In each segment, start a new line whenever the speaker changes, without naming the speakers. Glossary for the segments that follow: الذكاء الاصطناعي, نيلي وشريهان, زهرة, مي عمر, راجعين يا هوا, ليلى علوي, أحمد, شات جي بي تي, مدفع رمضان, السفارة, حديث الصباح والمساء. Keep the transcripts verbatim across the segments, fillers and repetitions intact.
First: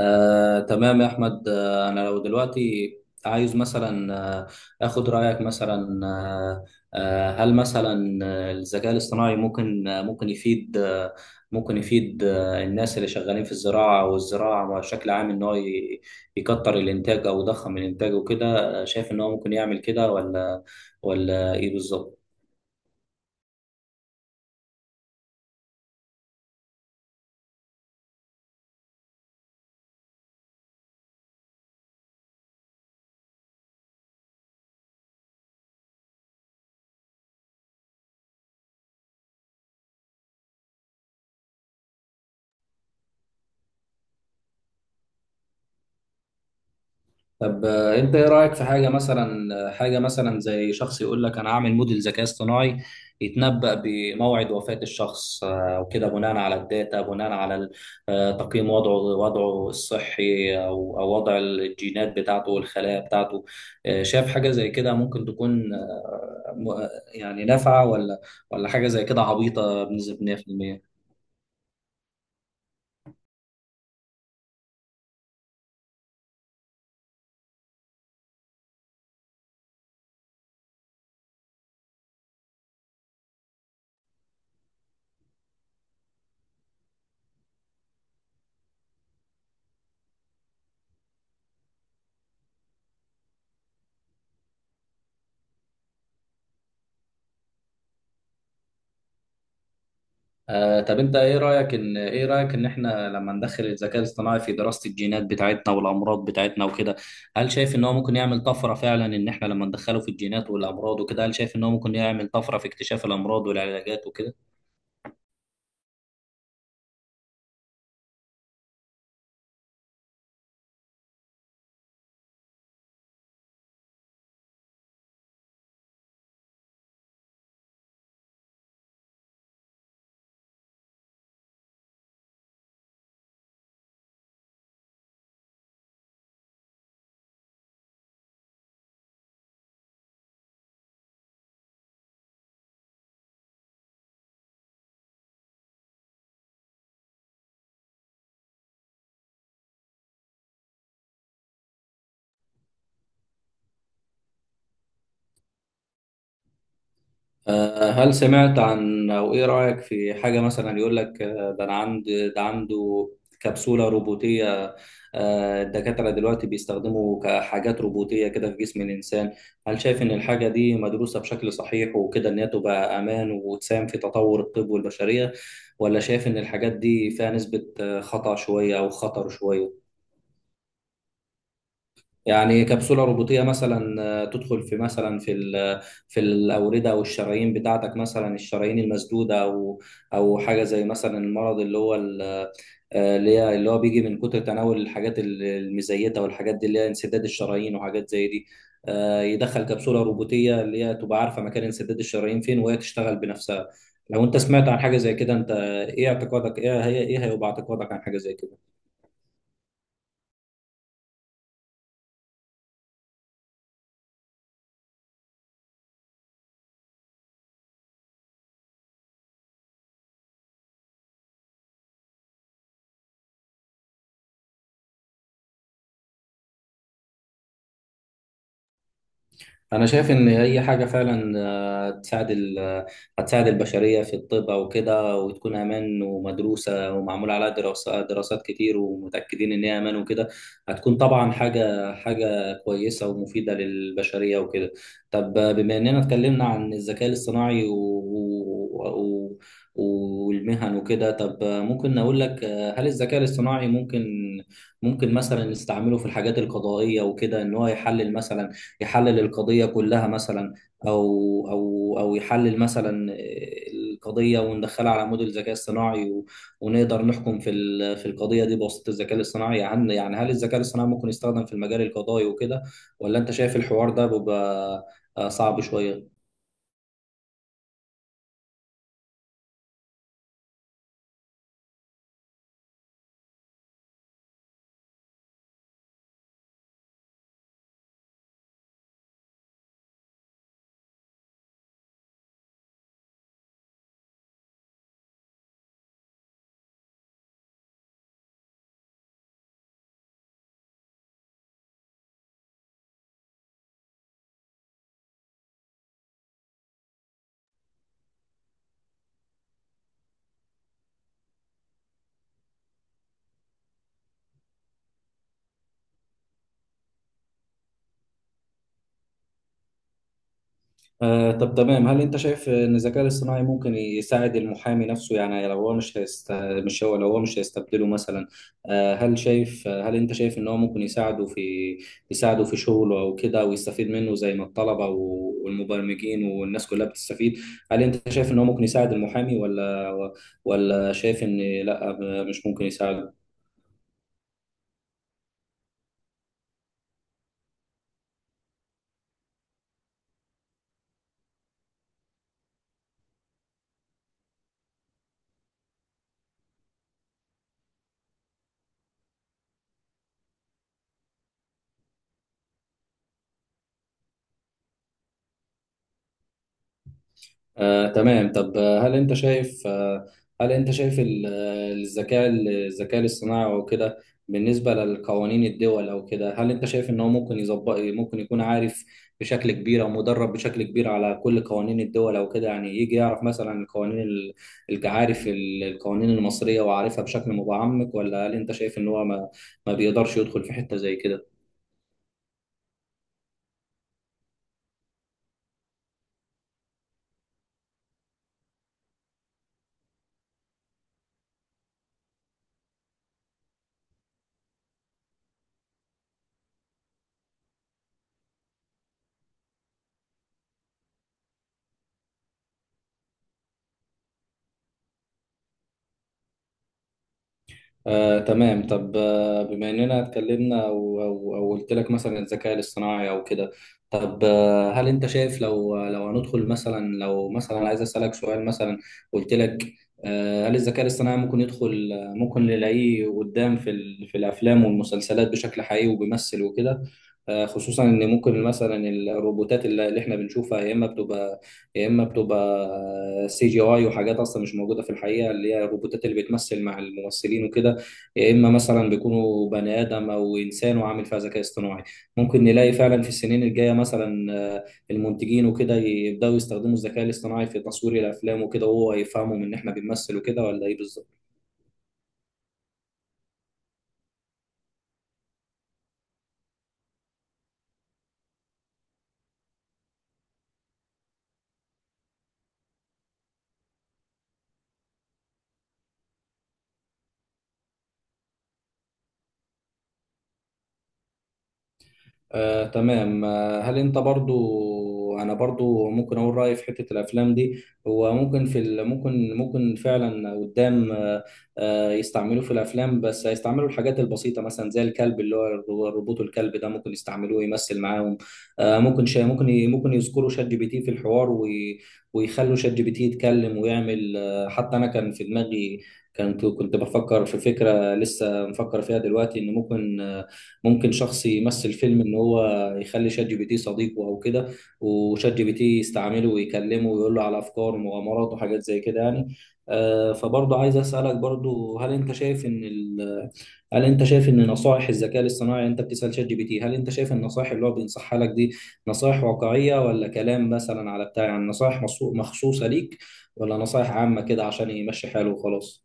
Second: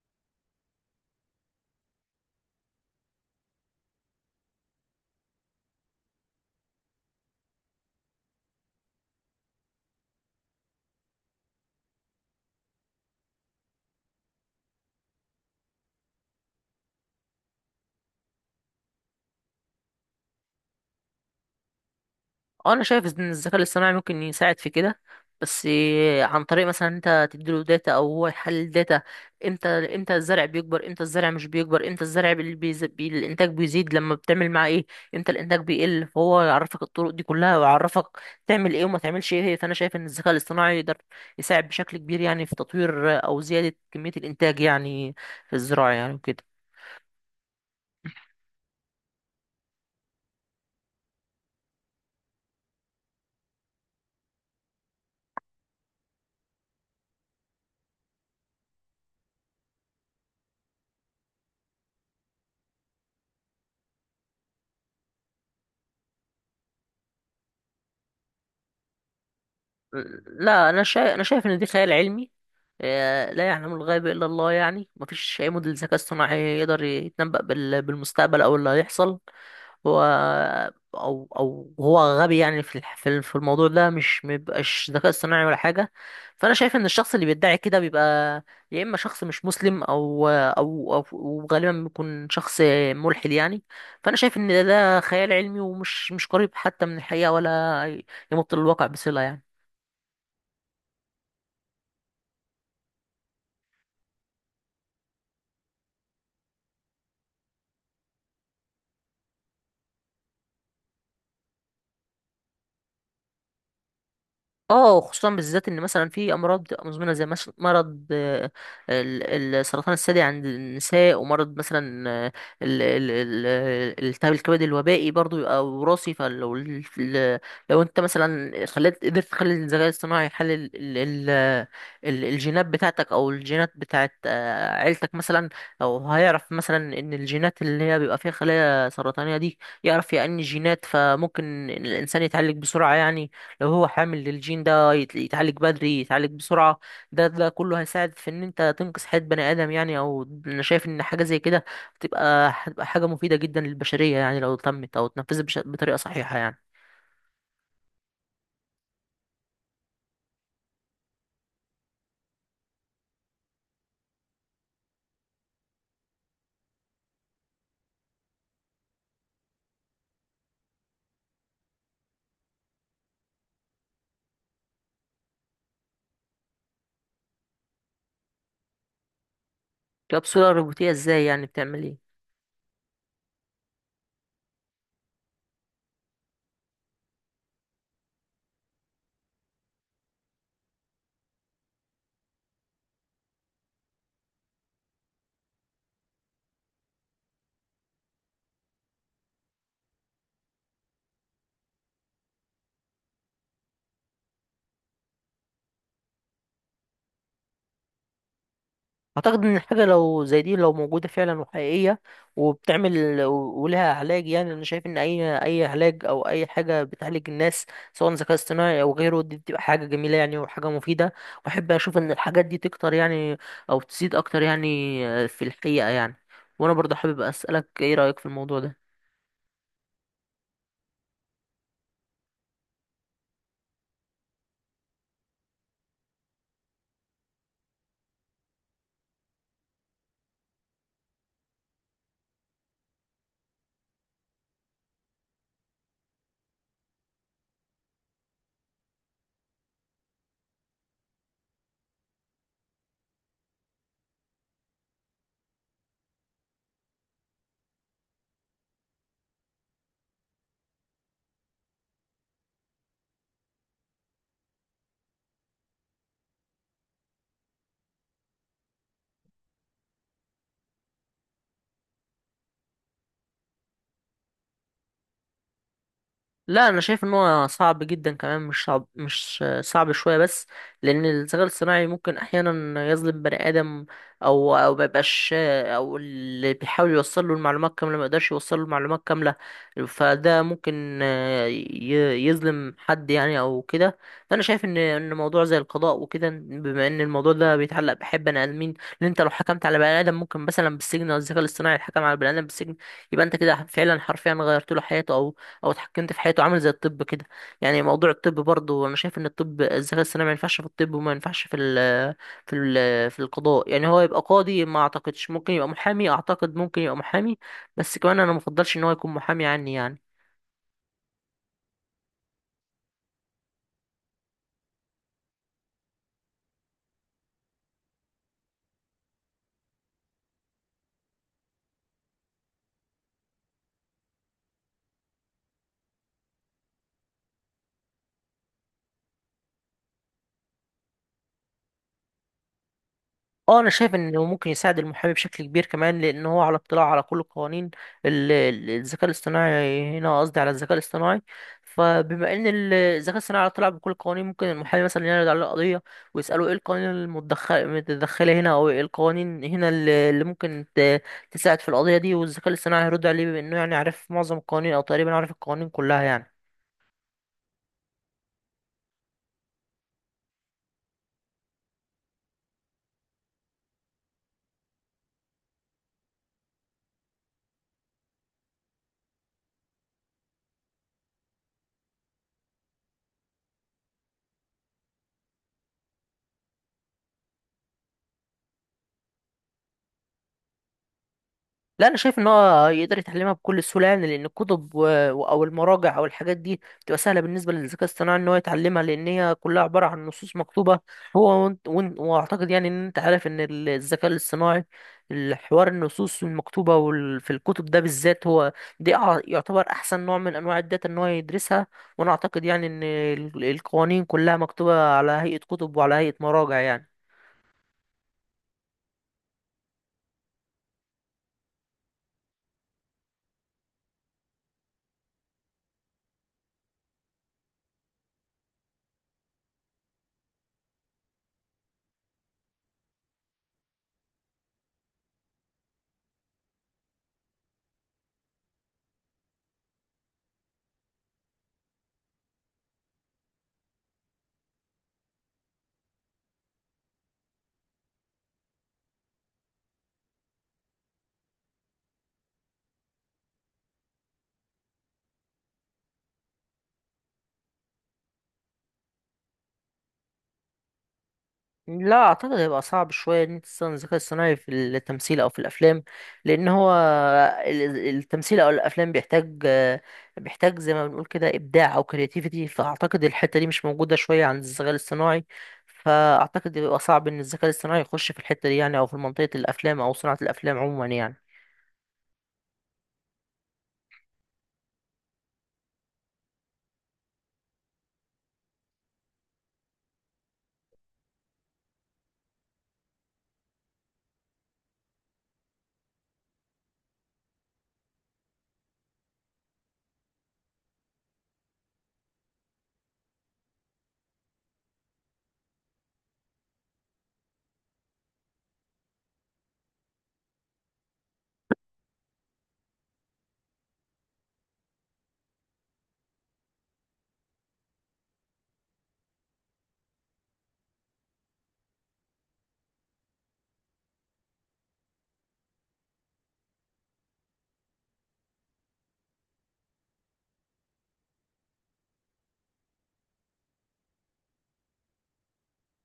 آه، تمام يا أحمد. آه، أنا لو دلوقتي عايز مثلا آه، آخد رأيك مثلا آه، آه، هل مثلا آه، الذكاء الاصطناعي ممكن آه، ممكن يفيد آه، ممكن يفيد آه، الناس اللي شغالين في الزراعة والزراعة بشكل عام، إن هو ي- يكتر الإنتاج أو يضخم الإنتاج وكده. آه، شايف إن هو ممكن يعمل كده، ولا ولا إيه بالظبط؟
اه، انا شايف ان الذكاء الاصطناعي ممكن يساعد في كده. بس إيه، عن طريق مثلا انت تديله داتا او هو يحلل داتا. امتى امتى الزرع بيكبر، امتى الزرع مش بيكبر، امتى الزرع بي... بيز- بي... الانتاج بيزيد لما بتعمل معاه ايه، امتى الانتاج بيقل. فهو يعرفك الطرق دي كلها ويعرفك تعمل ايه وما تعملش ايه. فانا شايف ان الذكاء الاصطناعي يقدر يساعد بشكل كبير يعني في تطوير او زيادة كمية الانتاج يعني في الزراعة يعني وكده.
طب آه، انت ايه رايك في حاجه مثلا، آه، حاجه مثلا زي شخص يقول لك انا هعمل موديل ذكاء اصطناعي يتنبأ بموعد وفاه الشخص آه، وكده، بناء على الداتا، بناء على ال- آه، تقييم وضعه، وضعه الصحي او او وضع الجينات بتاعته والخلايا بتاعته. آه، شايف حاجه زي كده ممكن تكون آه، م- آه، يعني نافعه، ولا ولا حاجه زي كده عبيطه بنسبه
لا، انا
مية بالمية؟
شايف انا شايف ان دي خيال علمي. آه، لا يعلم الغيب الا الله يعني، مفيش اي موديل ذكاء اصطناعي يقدر يتنبأ بال- بالمستقبل او اللي هيحصل هو. او او هو غبي يعني في الح- في ال- في الموضوع ده، مش مبقاش ذكاء اصطناعي ولا حاجه. فانا شايف ان الشخص اللي بيدعي كده بيبقى يا اما شخص مش مسلم او او او وغالبا بيكون شخص ملحد يعني. فانا شايف ان ده ده خيال علمي، ومش مش قريب حتى من الحقيقه ولا يمط للواقع بصله يعني.
آه، طب انت ايه رايك ان ايه رايك ان احنا لما ندخل الذكاء الاصطناعي في دراسه الجينات بتاعتنا والامراض بتاعتنا وكده، هل شايف ان هو ممكن يعمل طفره؟ فعلا ان احنا لما ندخله في الجينات والامراض وكده، هل شايف ان هو ممكن يعمل طفره في اكتشاف الامراض والعلاجات وكده؟
اه، خصوصا بالذات ان مثلا في امراض بتبقى مزمنه زي مش- مرض آه، ال- ال- السرطان الثدي عند النساء، ومرض مثلا آه، ال- ال- ال- ال- التهاب الكبد الوبائي برضو يبقى وراثي. فلو ال- ال- لو انت مثلا خليت قدرت تخلي الذكاء الاصطناعي يحلل ال- ال- ال- الجينات بتاعتك او الجينات بتاعت آه، عيلتك مثلا، او هيعرف مثلا ان الجينات اللي هي بيبقى فيها خلايا سرطانيه دي، يعرف يعني الجينات، فممكن الانسان يتعالج بسرعه يعني. لو هو حامل للجين ده يت- يتعالج بدري، يتعالج بسرعة. ده ده كله هيساعد في ان انت تنقذ حياة بني ادم يعني. او انا شايف ان حاجة زي كده هتبقى هتبقى حاجة مفيدة جدا للبشرية يعني، لو تمت او اتنفذت بش- بطريقة صحيحة يعني.
آه، هل سمعت عن، او ايه رأيك في حاجة مثلا يقول لك آه، ده انا عند ده عنده كبسولة روبوتية؟ آه، الدكاترة دلوقتي بيستخدموا كحاجات روبوتية كده في جسم الإنسان. هل شايف إن الحاجة دي مدروسة بشكل صحيح وكده، إن هي تبقى أمان وتساهم في تطور الطب والبشرية، ولا شايف إن الحاجات دي فيها نسبة آه، خطأ شوية أو خطر شوية؟
كبسولة روبوتية ازاي يعني؟ بتعمل ايه؟
يعني كبسولة روبوتية مثلا آه، تدخل في، مثلا، في ال- في الأوردة أو الشرايين بتاعتك، مثلا الشرايين المسدودة، أو أو حاجة زي مثلا المرض اللي هو ال- آه، اللي هي اللي هو بيجي من كتر تناول الحاجات ال- المزيتة والحاجات دي، اللي هي انسداد الشرايين وحاجات زي دي. آه، يدخل كبسولة روبوتية اللي هي تبقى عارفة مكان انسداد الشرايين فين، وهي تشتغل بنفسها. لو أنت سمعت عن حاجة زي كده، أنت إيه اعتقادك إيه هي إيه هيبقى اعتقادك عن حاجة زي كده؟
اعتقد ان الحاجه لو زي دي لو موجوده فعلا وحقيقيه وبتعمل و- ولها علاج يعني، انا شايف ان اي اي علاج او اي حاجه بتعالج الناس، سواء ذكاء اصطناعي او غيره، دي بتبقى حاجه جميله يعني وحاجه مفيده. واحب اشوف ان الحاجات دي تكتر يعني، او تزيد اكتر يعني في الحقيقه يعني. وانا برضه حابب اسالك، ايه رايك في الموضوع ده؟
انا شايف ان هي حاجه فعلا آه، تساعد ال- آه، هتساعد البشريه في الطب او كده، وتكون امان ومدروسه ومعمول عليها دراسات دراسات كتير، ومتاكدين ان هي امان وكده. هتكون طبعا حاجه حاجه كويسه ومفيده للبشريه وكده. طب آه، بما اننا اتكلمنا عن الذكاء الاصطناعي و... و... و... والمهن وكده، طب آه، ممكن اقول لك آه، هل الذكاء الاصطناعي ممكن ممكن مثلا نستعمله في الحاجات القضائيه وكده، ان هو يحلل مثلا يحلل القضية كلها مثلا، أو أو أو يحلل مثلا القضية وندخلها على موديل ذكاء اصطناعي و- ونقدر نحكم في ال- في القضية دي بواسطة الذكاء الاصطناعي. يعني يعني هل الذكاء الاصطناعي ممكن يستخدم في المجال القضائي وكده، ولا أنت شايف الحوار ده بيبقى آه، صعب شوية؟
لا، انا شايف ان هو صعب جدا كمان، مش صعب مش صعب شويه بس. لان الذكاء الاصطناعي ممكن احيانا يظلم بني ادم، او او ما يبقاش، او اللي بيحاول يوصل له المعلومات كامله ما يقدرش يوصل له المعلومات كامله. فده ممكن آه، ي- يظلم حد يعني او كده. فانا شايف ان ان موضوع زي القضاء وكده، بما ان الموضوع ده بيتعلق بحب بني ادمين، ان انت لو حكمت على بني ادم ممكن مثلا بالسجن، او الذكاء الاصطناعي حكم على بني ادم بالسجن، يبقى انت كده فعلا حرفيا غيرت له حياته او او اتحكمت في حياته، عامل زي الطب كده. يعني موضوع الطب برضه انا شايف ان الطب، الذكاء الصناعي ما ينفعش في الطب، وما ينفعش في ال في ال في القضاء يعني. هو يبقى قاضي، ما اعتقدش. ممكن يبقى محامي، اعتقد ممكن يبقى محامي، بس كمان انا مفضلش ان هو يكون محامي عني يعني.
آه، طب تمام. هل انت شايف ان الذكاء الاصطناعي ممكن يساعد المحامي نفسه؟ يعني لو هو مش هيست... مش هو لو هو مش هيستبدله مثلا. آه، هل شايف، هل انت شايف ان هو ممكن يساعده في يساعده في شغله او كده، ويستفيد منه زي ما الطلبة و- والمبرمجين والناس كلها بتستفيد. هل انت شايف ان هو ممكن يساعد المحامي، ولا ولا شايف ان لا، مش ممكن يساعده؟
اه، انا شايف انه ممكن يساعد المحامي بشكل كبير كمان، لان هو على اطلاع على كل القوانين. ال- ال- الذكاء الاصطناعي، هنا قصدي على الذكاء الاصطناعي. فبما ان ال- الذكاء الاصطناعي على اطلاع بكل القوانين، ممكن المحامي مثلا يعرض عليه قضيه ويساله ايه القوانين المتدخل- المتدخله هنا، او ايه القوانين هنا اللي اللي ممكن ت- تساعد في القضيه دي، والذكاء الاصطناعي هيرد عليه بما انه يعني عارف معظم القوانين او تقريبا عارف القوانين كلها يعني.
آه، تمام. طب آه، هل انت شايف آه، هل انت شايف ال- آه، الذكاء الذكاء الاصطناعي او كده، بالنسبه لقوانين الدول او كده، هل انت شايف ان هو ممكن يظبط ممكن يكون عارف بشكل كبير، او مدرب بشكل كبير على كل قوانين الدول او كده؟ يعني يجي يعرف مثلا القوانين ال- الج- عارف ال- القوانين المصريه، وعارفها بشكل متعمق، ولا هل انت شايف ان هو ما ما بيقدرش يدخل في حته زي كده؟
لا، انا شايف ان هو يقدر يتعلمها بكل سهوله يعني، لان الكتب و... او المراجع او الحاجات دي بتبقى سهله بالنسبه للذكاء الاصطناعي ان هو يتعلمها، لان هي كلها عباره عن نصوص مكتوبه. هو وانت... وانت... واعتقد يعني ان انت عارف ان ال- الذكاء الاصطناعي، الحوار النصوص المكتوبه وال... في الكتب ده بالذات، هو دي أع- يعتبر احسن نوع من انواع الداتا ان هو يدرسها. وانا اعتقد يعني ان ال- القوانين كلها مكتوبه على هيئه كتب وعلى هيئه مراجع يعني.
آه، تمام. طب آه، بما اننا اتكلمنا و- و- وقلت لك مثلا الذكاء الاصطناعي او كده، طب آه، هل انت شايف لو لو هندخل مثلا، لو مثلا عايز اسالك سؤال مثلا، قلت لك آه، هل الذكاء الاصطناعي ممكن يدخل، آه، ممكن نلاقيه قدام في ال- في الافلام والمسلسلات بشكل حقيقي وبيمثل وكده؟ آه، خصوصا ان ممكن مثلا الروبوتات اللي اللي احنا بنشوفها، يا اما بتبقى يا اما بتبقى آه، سي جي اي وحاجات اصلا مش موجوده في الحقيقه، اللي هي الروبوتات اللي بتمثل مع الممثلين وكده، يا اما مثلا بيكونوا بني ادم او انسان وعامل فيها ذكاء اصطناعي. ممكن نلاقي فعلا في السنين الجايه مثلا آه، المنتجين وكده يبداوا يستخدموا الذكاء الاصطناعي في تصوير الافلام وكده، وهو يفهمهم ان احنا بنمثل وكده، ولا ايه بالظبط؟
لا، اعتقد هيبقى صعب شويه ان انت تستخدم الذكاء الصناعي في التمثيل او في الافلام، لان هو ال- التمثيل او الافلام بيحتاج بيحتاج زي ما بنقول كده ابداع او كرياتيفيتي. فاعتقد الحته دي مش موجوده شويه عند الذكاء الاصطناعي. فاعتقد بيبقى صعب ان الذكاء الاصطناعي يخش في الحته دي يعني، او في منطقه الافلام او صناعه الافلام عموما يعني.
آه، تمام. آه، هل انت برضو، انا برضو ممكن اقول رايي في حته الافلام دي. هو ممكن في ال... ممكن ممكن فعلا قدام آه، آه، يستعملوه في الافلام، بس هيستعملوا الحاجات البسيطه مثلا زي الكلب، اللي هو الرو- الروبوت. الكلب ده ممكن يستعملوه يمثل معاهم. آه، ممكن شا... ممكن ي... ممكن يذكروا شات جي بي تي في الحوار وي... ويخلوا شات جي بي تي يتكلم ويعمل. آه، حتى انا كان في دماغي، كنت كنت بفكر في فكره لسه مفكر فيها دلوقتي، ان ممكن آه، ممكن شخص يمثل فيلم، ان هو يخلي شات جي بي تي صديقه او كده، وشات جي بي تي يستعمله ويكلمه ويقول له على افكار ومغامرات وحاجات زي كده يعني. آه، فبرضه عايز اسالك برضه، هل انت شايف ان ال... هل انت شايف ان نصائح الذكاء الاصطناعي، انت بتسال شات جي بي تي، هل انت شايف النصائح اللي هو بينصحها لك دي نصائح واقعيه، ولا كلام مثلا على بتاع؟ يعني نصائح مخصو- مخصوصه ليك، ولا نصائح عامه كده عشان يمشي حاله وخلاص؟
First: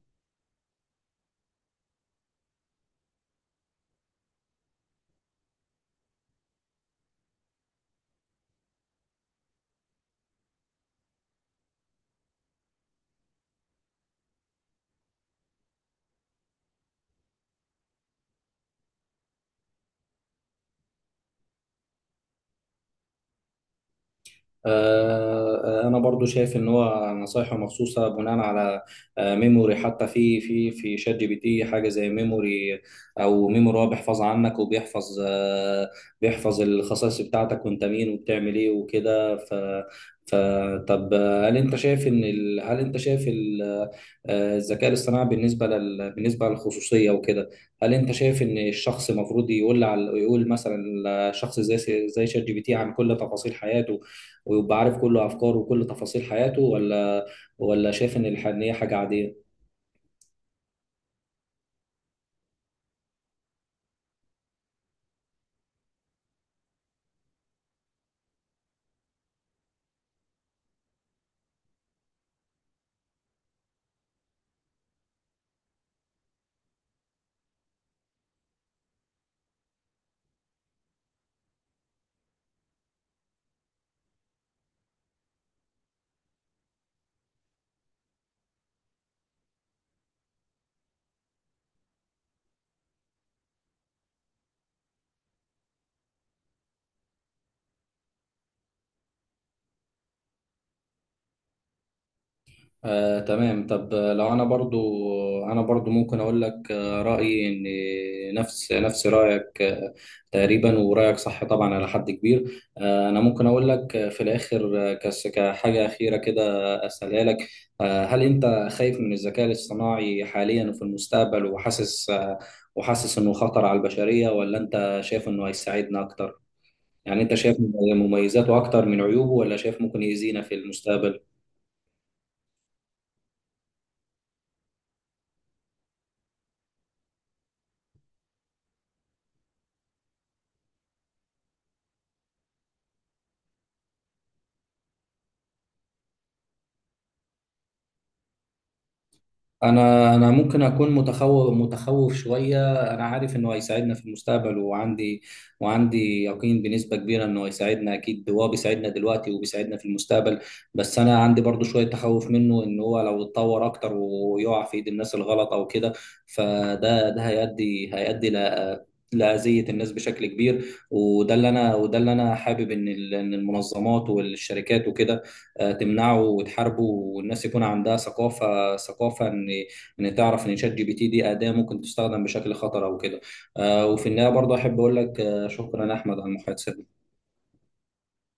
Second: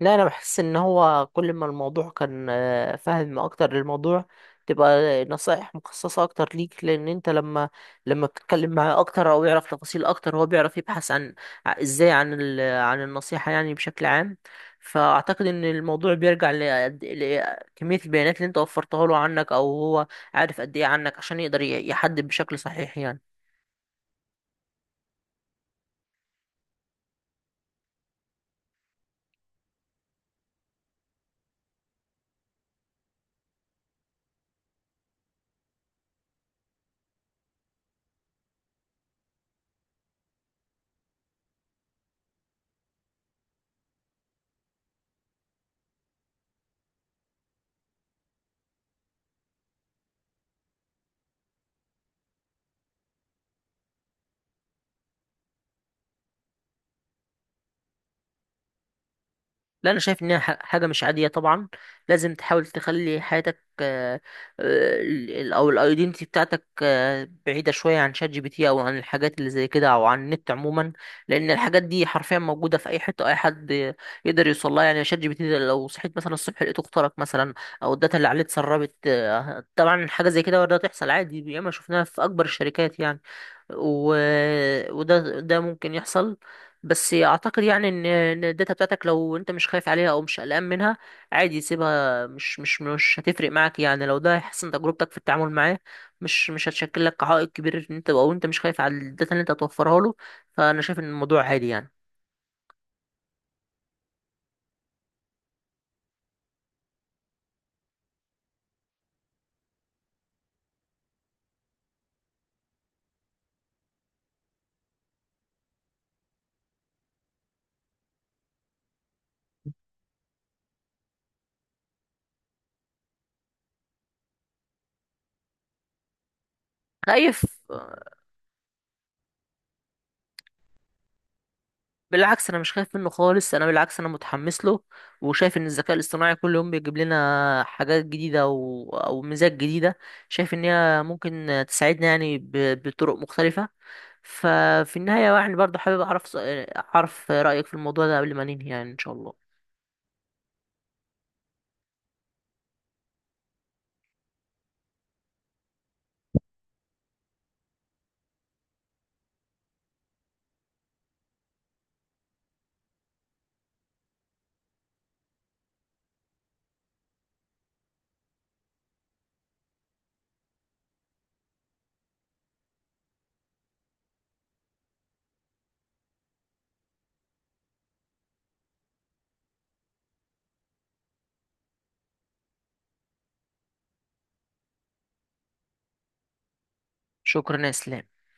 لا، انا بحس ان هو كل ما الموضوع كان آه، فاهم اكتر للموضوع، تبقى نصائح مخصصة اكتر ليك. لان انت لما لما بتتكلم معاه اكتر او يعرف تفاصيل اكتر، هو بيعرف يبحث عن ع- ازاي عن ال... عن النصيحة يعني بشكل عام. فاعتقد ان الموضوع بيرجع لقد- لكمية البيانات اللي انت وفرتها له عنك، او هو عارف قد ايه عنك عشان يقدر ي- يحدد بشكل صحيح يعني.
آه، آه، انا برضو شايف ان هو نصايحه مخصوصه بناء على آه، ميموري. حتى في في في شات جي بي تي حاجه زي ميموري، او ميموري هو بيحفظ عنك، وبيحفظ آه، بيحفظ الخصائص بتاعتك، وانت مين وبتعمل ايه وكده. ف فطب هل انت شايف ان ال... هل انت شايف ال... آه، الذكاء الاصطناعي بالنسبه لل... بالنسبه للخصوصيه وكده، هل انت شايف ان الشخص المفروض يقول على... يقول مثلا شخص زي زي شات جي بي تي عن كل تفاصيل حياته، ويبقى عارف كل افكاره وكل تفاصيل حياته، ولا ولا شايف ان الح- إن هي حاجه عاديه؟
لا، انا شايف انها ح- حاجه مش عاديه طبعا. لازم تحاول تخلي حياتك آه، آه، ال- ال- او الايدنتي بتاعتك آه، بعيده شويه عن شات جي بي تي، او عن الحاجات اللي زي كده، او عن النت عموما. لان الحاجات دي حرفيا موجوده في اي حته، اي حد يقدر يوصل لها يعني. شات جي بي تي ده لو صحيت مثلا الصبح لقيته اخترق مثلا، او الداتا اللي عليه اتسربت آه، طبعا، حاجه زي كده وارد تحصل عادي، ياما شفناها في اكبر الشركات يعني. و... وده ده ممكن يحصل. بس اعتقد يعني ان إن الداتا بتاعتك لو انت مش خايف عليها او مش قلقان منها، عادي سيبها. مش مش مش هتفرق معاك يعني لو ده هيحسن تجربتك في التعامل معاه. مش مش هتشكل لك عائق كبير ان انت، او انت مش خايف على الداتا اللي انت هتوفرها له. فانا شايف ان الموضوع عادي يعني.
آه، تمام. طب آه، لو انا برضو، انا برضو ممكن اقول لك آه، رايي ان نفس نفس رايك آه، تقريبا، ورايك صح طبعا على حد كبير. آه، انا ممكن اقول لك آه، في الاخر آه، كس- كحاجه اخيره كده، اسالها لك. آه، هل انت خايف من الذكاء الاصطناعي حاليا وفي المستقبل، وحاسس آه، وحاسس انه خطر على البشريه، ولا انت شايف انه هيساعدنا اكتر؟ يعني انت
خايف؟
شايف مميزاته اكتر من عيوبه، ولا شايف ممكن يأذينا في المستقبل؟
بالعكس، انا مش خايف منه خالص. انا بالعكس انا متحمس له، وشايف ان الذكاء الاصطناعي كل يوم بيجيب لنا حاجات جديده او او ميزات جديده. شايف ان هي ممكن تساعدنا يعني ب- بطرق مختلفه. ففي النهايه يعني برضه حابب اعرف اعرف رايك في الموضوع ده قبل ما ننهي يعني، ان شاء الله.
انا انا ممكن اكون متخوف متخوف شوية. انا عارف انه هيساعدنا في المستقبل، وعندي وعندي يقين بنسبة كبيرة انه هيساعدنا. اكيد هو بيساعدنا دلوقتي وبيساعدنا في المستقبل، بس انا عندي برضو شوية تخوف منه، ان هو لو اتطور اكتر ويقع في ايد الناس الغلط او كده، فده ده هيؤدي هيؤدي ل- لأذية الناس بشكل كبير. وده اللي انا وده اللي انا حابب ان ال- إن المنظمات والشركات وكده آه، تمنعه وتحاربه، والناس يكون عندها ثقافه ثقافه، ان ان تعرف ان شات جي بي تي دي اداه ممكن تستخدم بشكل خطر او كده. آه، وفي النهايه برضه احب اقول لك آه، شكرا يا احمد على المحادثه.
شكرا يا اسلام.